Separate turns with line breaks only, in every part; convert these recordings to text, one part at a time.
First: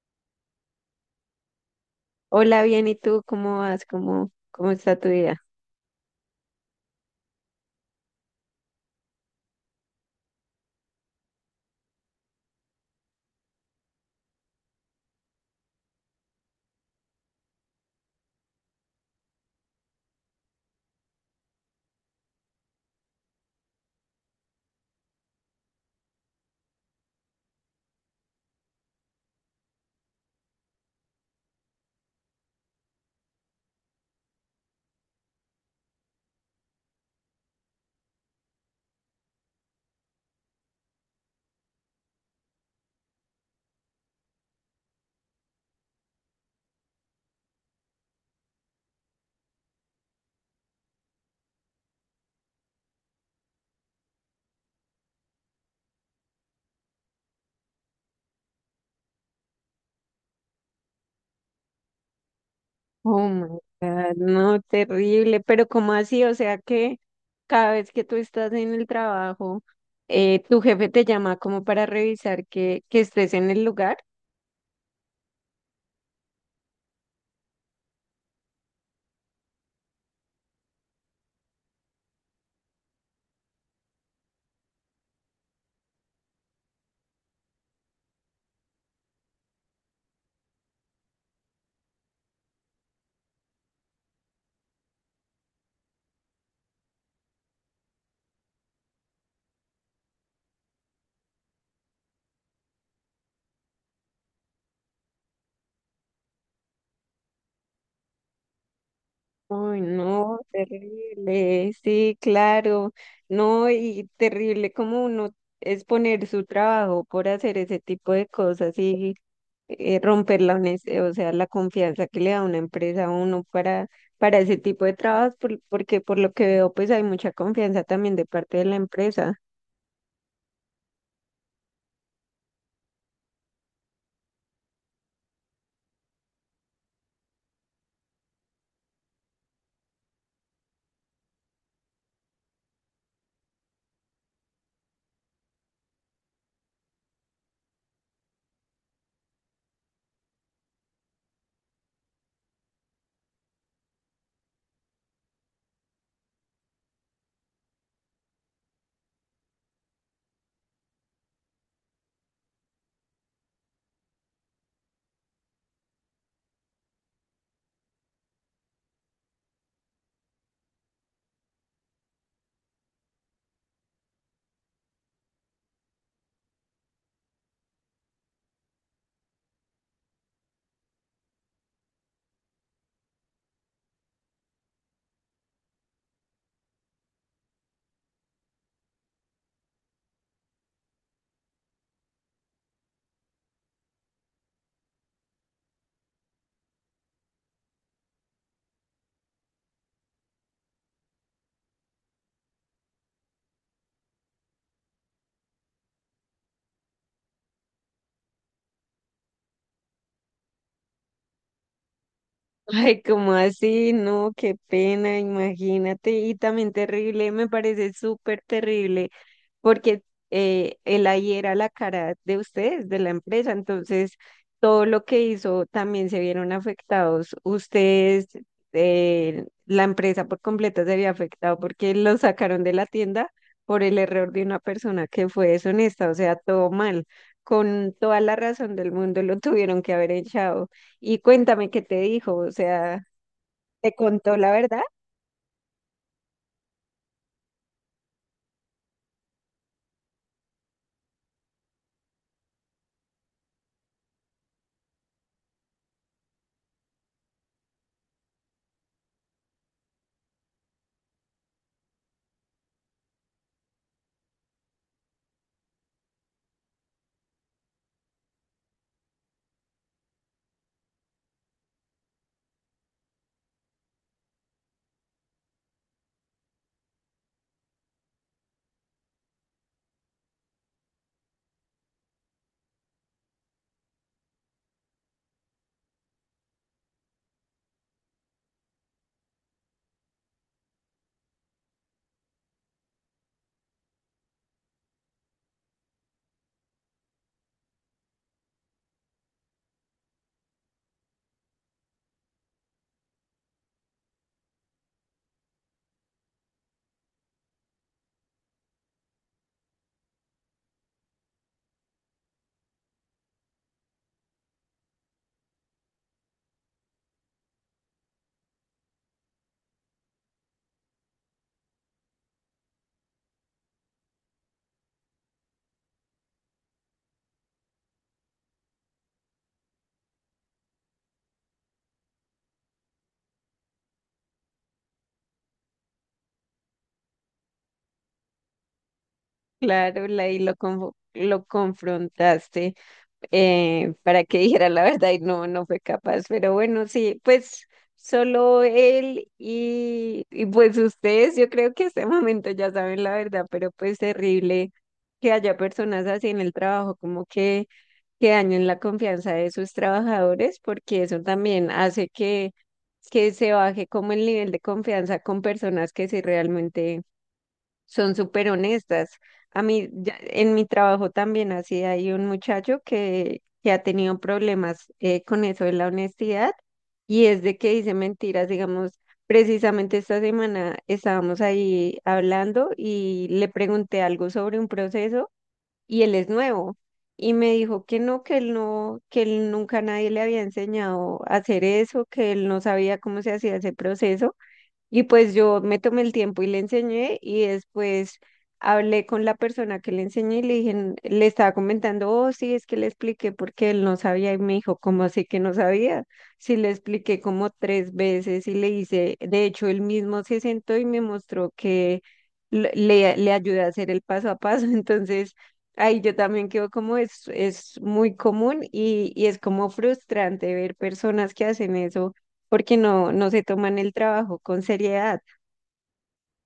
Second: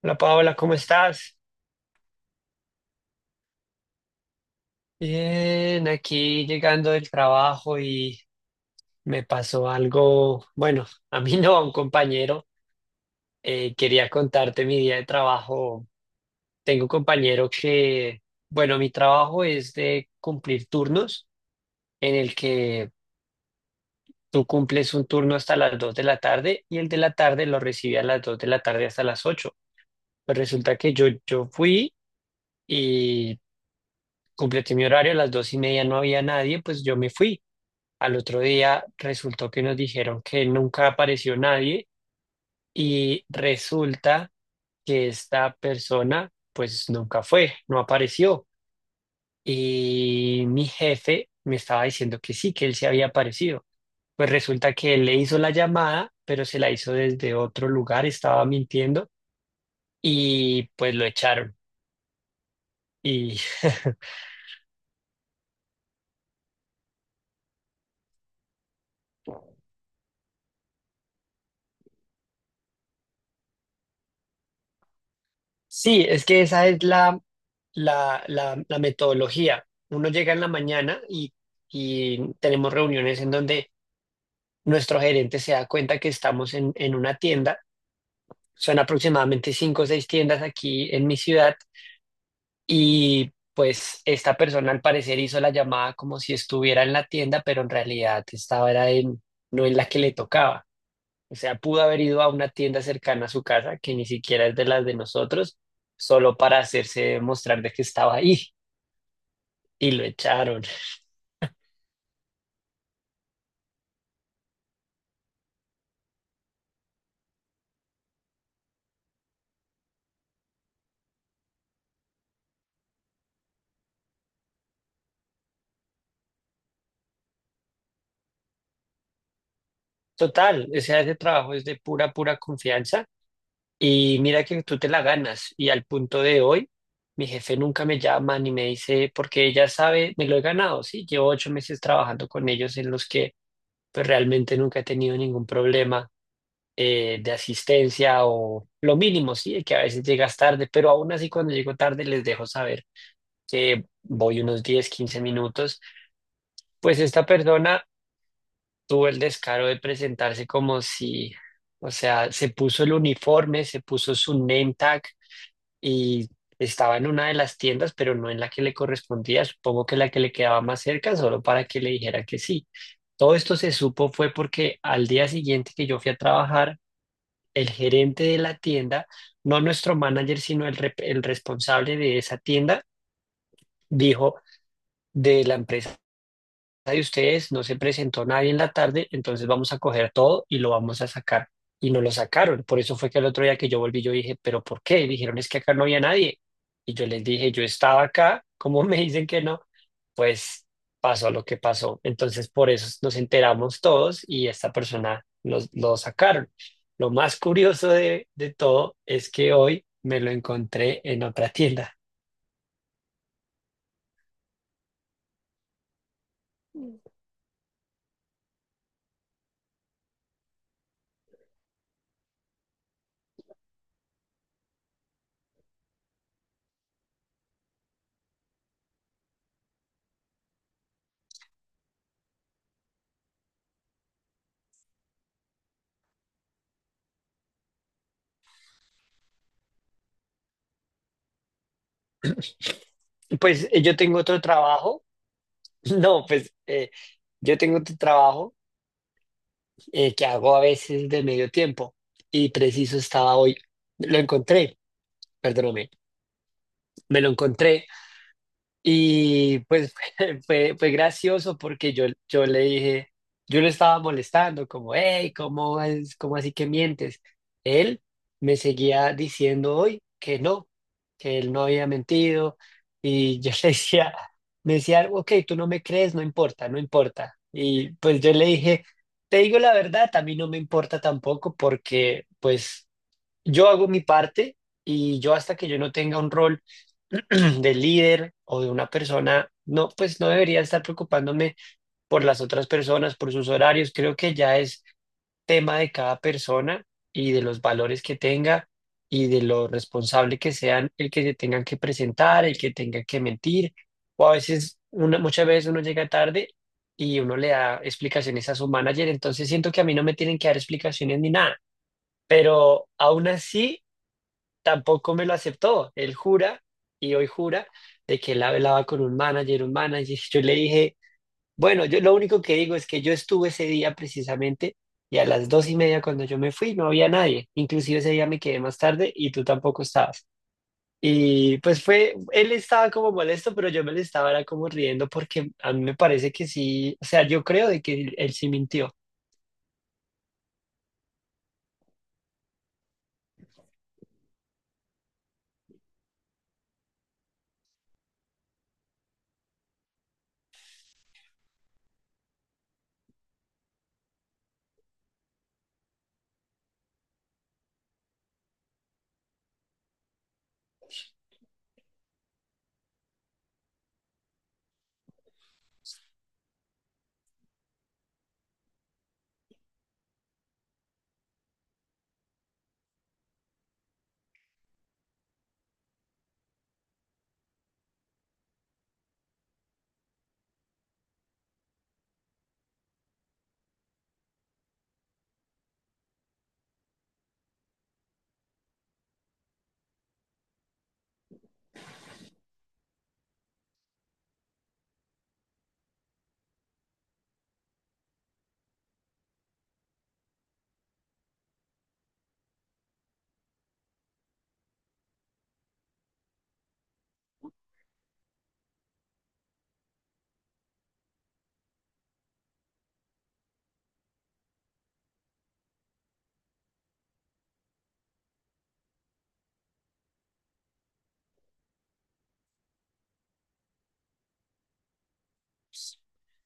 Hola Paola, ¿cómo estás?
Hola, bien, ¿y tú cómo vas? ¿¿Cómo está tu vida?
Bien, aquí llegando del trabajo y me pasó algo, bueno, a mí no, a un compañero. Quería contarte mi día de trabajo. Tengo un compañero que, bueno, mi trabajo es de cumplir turnos, en el que tú cumples un turno hasta las 2 de la tarde y el de la tarde lo recibe a las 2 de la tarde hasta las 8. Pues resulta que yo fui y completé mi horario, a las 2 y media no había nadie, pues yo me fui. Al otro día resultó que nos dijeron que nunca apareció nadie y resulta que esta persona pues nunca fue, no apareció. Y mi jefe me estaba diciendo que sí, que él se había aparecido. Pues resulta que él le hizo la llamada, pero se la hizo desde otro lugar, estaba mintiendo y pues lo echaron.
Oh
Y
my God, no, terrible, pero ¿cómo así? O sea que cada vez que tú estás en el trabajo, tu jefe te llama como para revisar que estés en el lugar.
sí, es que esa es la metodología. Uno llega en la mañana y tenemos reuniones en donde nuestro gerente se da cuenta que estamos en una tienda. Son aproximadamente cinco o seis tiendas aquí en mi ciudad y pues esta persona al parecer hizo la llamada como si estuviera en la tienda, pero en realidad estaba era en, no en la que le tocaba. O sea, pudo haber ido a una tienda cercana a su casa, que ni siquiera es de las de nosotros, solo para hacerse mostrar de que estaba ahí
Uy,
y lo
no,
echaron.
terrible, sí, claro, no, y terrible como uno es poner su trabajo por hacer ese tipo de cosas y romper la o sea, la confianza que le da una empresa a uno para ese tipo de trabajos, porque por lo que veo, pues hay mucha confianza también de parte de la empresa.
Total, o sea, ese trabajo es de pura, pura confianza y mira que tú te la ganas. Y al punto de hoy, mi jefe nunca me llama ni me dice, porque ella sabe, me lo he ganado, sí, llevo 8 meses trabajando con ellos en los que pues realmente nunca he tenido ningún problema de asistencia o lo mínimo, sí, que a veces llegas tarde, pero aún así cuando llego tarde les dejo saber que voy unos 10 15 minutos, pues esta persona tuvo el descaro de presentarse como si, o sea, se puso el uniforme, se puso su name tag y estaba en una de las tiendas, pero no en la que le correspondía, supongo que la que le quedaba más cerca, solo para que le dijera que sí. Todo esto se supo fue porque al día siguiente que yo fui a trabajar, el gerente de la tienda, no nuestro manager, sino el, el responsable de esa tienda, dijo de la empresa de ustedes, no se presentó nadie en la tarde, entonces vamos a coger todo y lo vamos a sacar. Y no lo sacaron. Por eso fue que el otro día que yo volví, yo dije, ¿pero por qué? Y dijeron, es que acá no había nadie. Y yo les dije, yo estaba acá, ¿cómo me dicen que no? Pues pasó lo que pasó. Entonces por eso nos enteramos todos y esta persona nos, lo sacaron. Lo más curioso de todo es que hoy me lo encontré en otra tienda.
Ay, como así? No, qué pena, imagínate. Y también terrible, me parece súper terrible, porque él ahí era la cara de ustedes, de la empresa, entonces todo lo que hizo también se vieron afectados. Ustedes, la empresa por completo se había afectado porque lo sacaron de la tienda por el error de una persona que fue deshonesta, o sea, todo mal. Con toda la razón del mundo lo tuvieron que haber echado. Y cuéntame qué te dijo, o sea,
Pues
¿te
yo tengo
contó
otro
la verdad?
trabajo. No, pues yo tengo tu trabajo, que hago a veces de medio tiempo y preciso estaba hoy. Lo encontré, perdóname, me lo encontré. Y pues fue, gracioso porque yo le dije, yo le estaba molestando, como, hey, ¿cómo es, cómo así que mientes? Él me seguía diciendo hoy que no, que él no había mentido. Y yo le decía, me decía, ok, tú no me crees, no importa, no importa. Y pues yo le dije, te digo la verdad, a mí no me importa tampoco porque pues yo hago mi parte y yo hasta que yo no tenga un rol del líder o de una persona, no, pues no debería estar preocupándome por las otras personas, por sus horarios. Creo que ya es tema de cada persona y de los valores que tenga y de lo responsable que sean, el que se tengan que presentar, el que tenga que mentir. O a veces, una, muchas veces uno llega tarde y uno le da explicaciones a su manager, entonces siento que a mí no me tienen que dar explicaciones ni nada. Pero aún así, tampoco me lo aceptó. Él jura y hoy jura de que él hablaba con un manager, un manager. Yo le dije, bueno, yo lo único que digo es que yo estuve ese día precisamente y a las 2 y media cuando yo me fui no había nadie. Inclusive ese día me quedé más tarde y tú tampoco estabas. Y pues fue, él estaba como molesto, pero yo me le estaba era como riendo porque a mí me parece que sí, o sea, yo creo de que él sí mintió.
Claro, la, y lo, confo- lo confrontaste, para que dijera la verdad y no fue capaz. Pero bueno, sí, pues solo él y pues ustedes, yo creo que este momento ya saben la verdad, pero pues terrible que haya personas así en el trabajo, como que dañen la confianza de sus trabajadores, porque eso también hace que se baje como el nivel de confianza con personas que sí realmente son súper honestas. A mí, en mi trabajo también así hay un muchacho que ha tenido problemas con eso de la honestidad y es de que dice mentiras, digamos, precisamente esta semana estábamos ahí hablando y le pregunté algo sobre un proceso y él es nuevo y me dijo que no, que él no, que él nunca nadie le había enseñado a hacer eso, que él no sabía cómo se hacía ese proceso. Y pues yo me tomé el tiempo y le enseñé y después hablé con la persona que le enseñé y le dije, le estaba comentando, oh, sí, es que le expliqué porque él no sabía y me dijo, ¿cómo así que no sabía? Sí, le expliqué como tres veces y le hice, de hecho, él mismo se sentó y me mostró que le ayudé a hacer el paso a paso, entonces... Ahí yo también quedo como es muy común y es como frustrante ver personas que hacen eso porque no se toman el trabajo con seriedad.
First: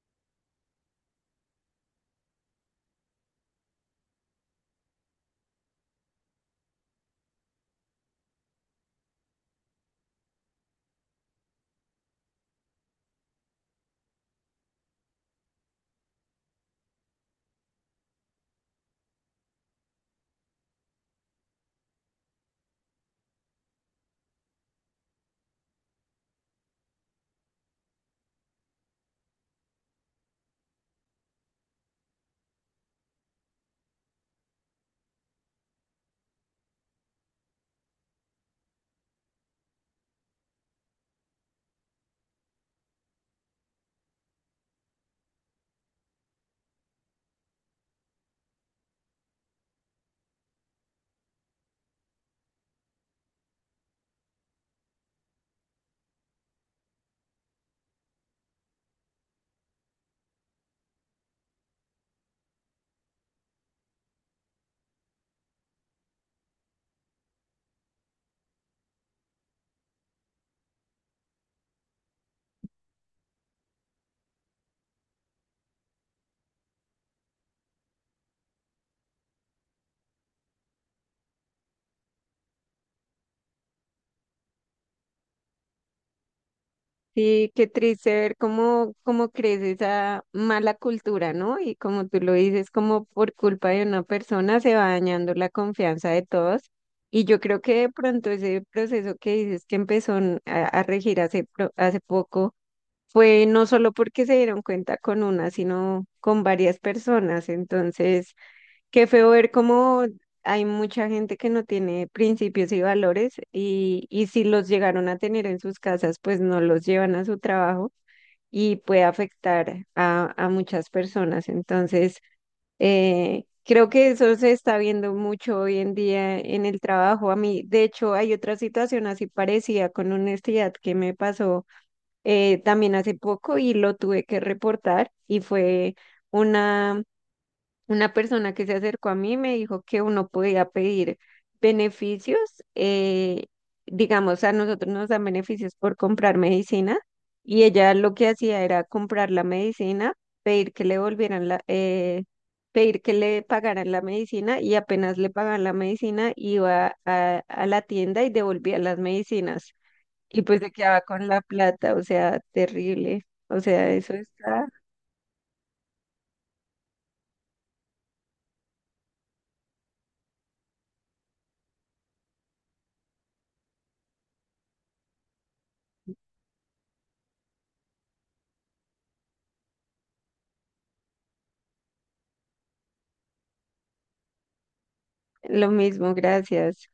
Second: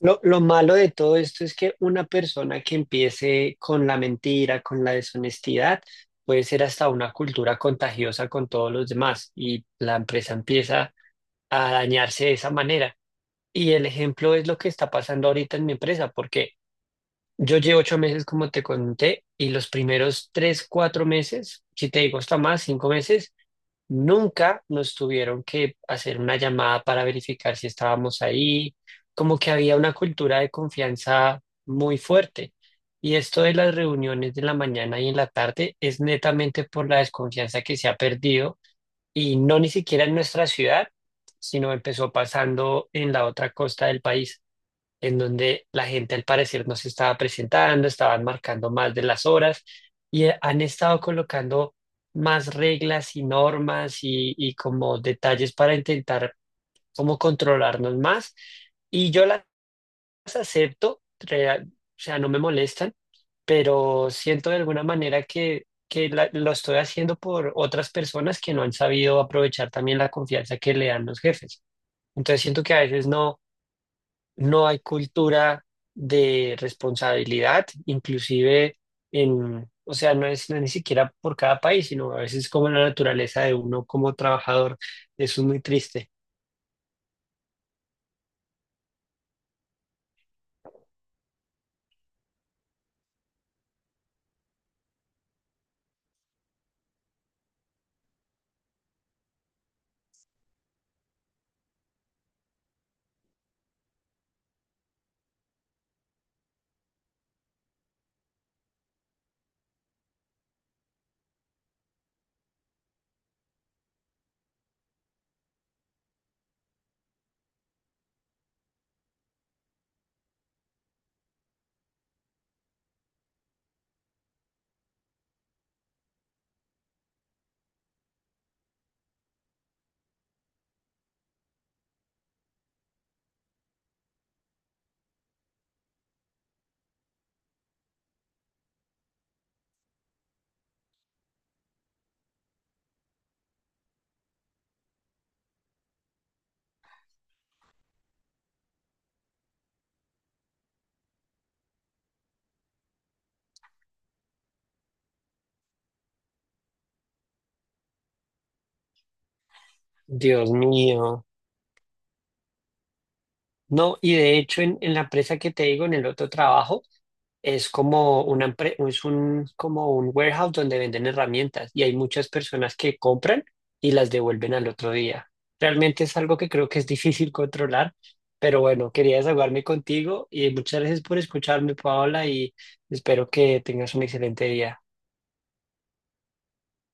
Lo malo de todo esto es que una persona que empiece con la mentira, con la deshonestidad, puede ser hasta una cultura contagiosa con todos los demás y la empresa empieza a dañarse de esa manera. Y el ejemplo es lo que está pasando ahorita en mi empresa, porque yo llevo 8 meses, como te conté, y los primeros 3, 4 meses, si te digo hasta más, 5 meses, nunca nos tuvieron que hacer una llamada para verificar si estábamos ahí, como que había una cultura de confianza muy fuerte. Y esto de las reuniones de la mañana y en la tarde es netamente por la desconfianza que se ha perdido y no ni siquiera en nuestra ciudad, sino empezó pasando en la otra costa del país en donde la gente al parecer no se estaba presentando, estaban marcando más de las horas y han estado colocando más reglas y normas y como detalles para intentar como controlarnos más. Y yo las acepto, o sea, no me molestan, pero siento de alguna manera que lo estoy haciendo por otras personas que no han sabido aprovechar también la confianza que le dan los jefes. Entonces siento que a veces no hay cultura de responsabilidad, inclusive en, o sea, no es ni siquiera por cada país, sino a veces como la naturaleza de uno como trabajador. Eso es muy triste.
Sí, qué triste ver cómo crece esa mala cultura, ¿no? Y como tú lo dices, como por culpa de una persona se va dañando la confianza de todos. Y yo creo que de pronto ese proceso que dices que empezó a regir hace, hace poco fue no solo porque se dieron cuenta con una, sino con varias personas. Entonces... Qué feo ver cómo hay mucha gente que no tiene principios y valores y si los llegaron a tener en sus casas, pues no los llevan a su trabajo y puede afectar a muchas personas. Entonces, creo que eso se está viendo mucho hoy en día en el trabajo. A mí, de hecho, hay otra situación así parecida con honestidad que me pasó también hace poco y lo tuve que reportar y fue... una una persona que se acercó a mí me dijo que uno podía pedir beneficios, eh, digamos, a nosotros nos dan beneficios por comprar medicina y ella lo que hacía era comprar la medicina, pedir que le volvieran pedir que le pagaran la medicina y apenas le pagaban la medicina iba a la tienda y devolvía las medicinas y
Dios
pues se quedaba
mío.
con la plata, o sea, terrible, o sea,
No,
eso
y de hecho
está
en la empresa que te digo, en el otro trabajo, es como una, es un, como un warehouse donde venden herramientas y hay muchas personas que compran y las devuelven al otro día. Realmente es algo que creo que es difícil controlar, pero bueno, quería desahogarme contigo y muchas gracias por escucharme, Paola, y espero que tengas un excelente día.
lo mismo, gracias.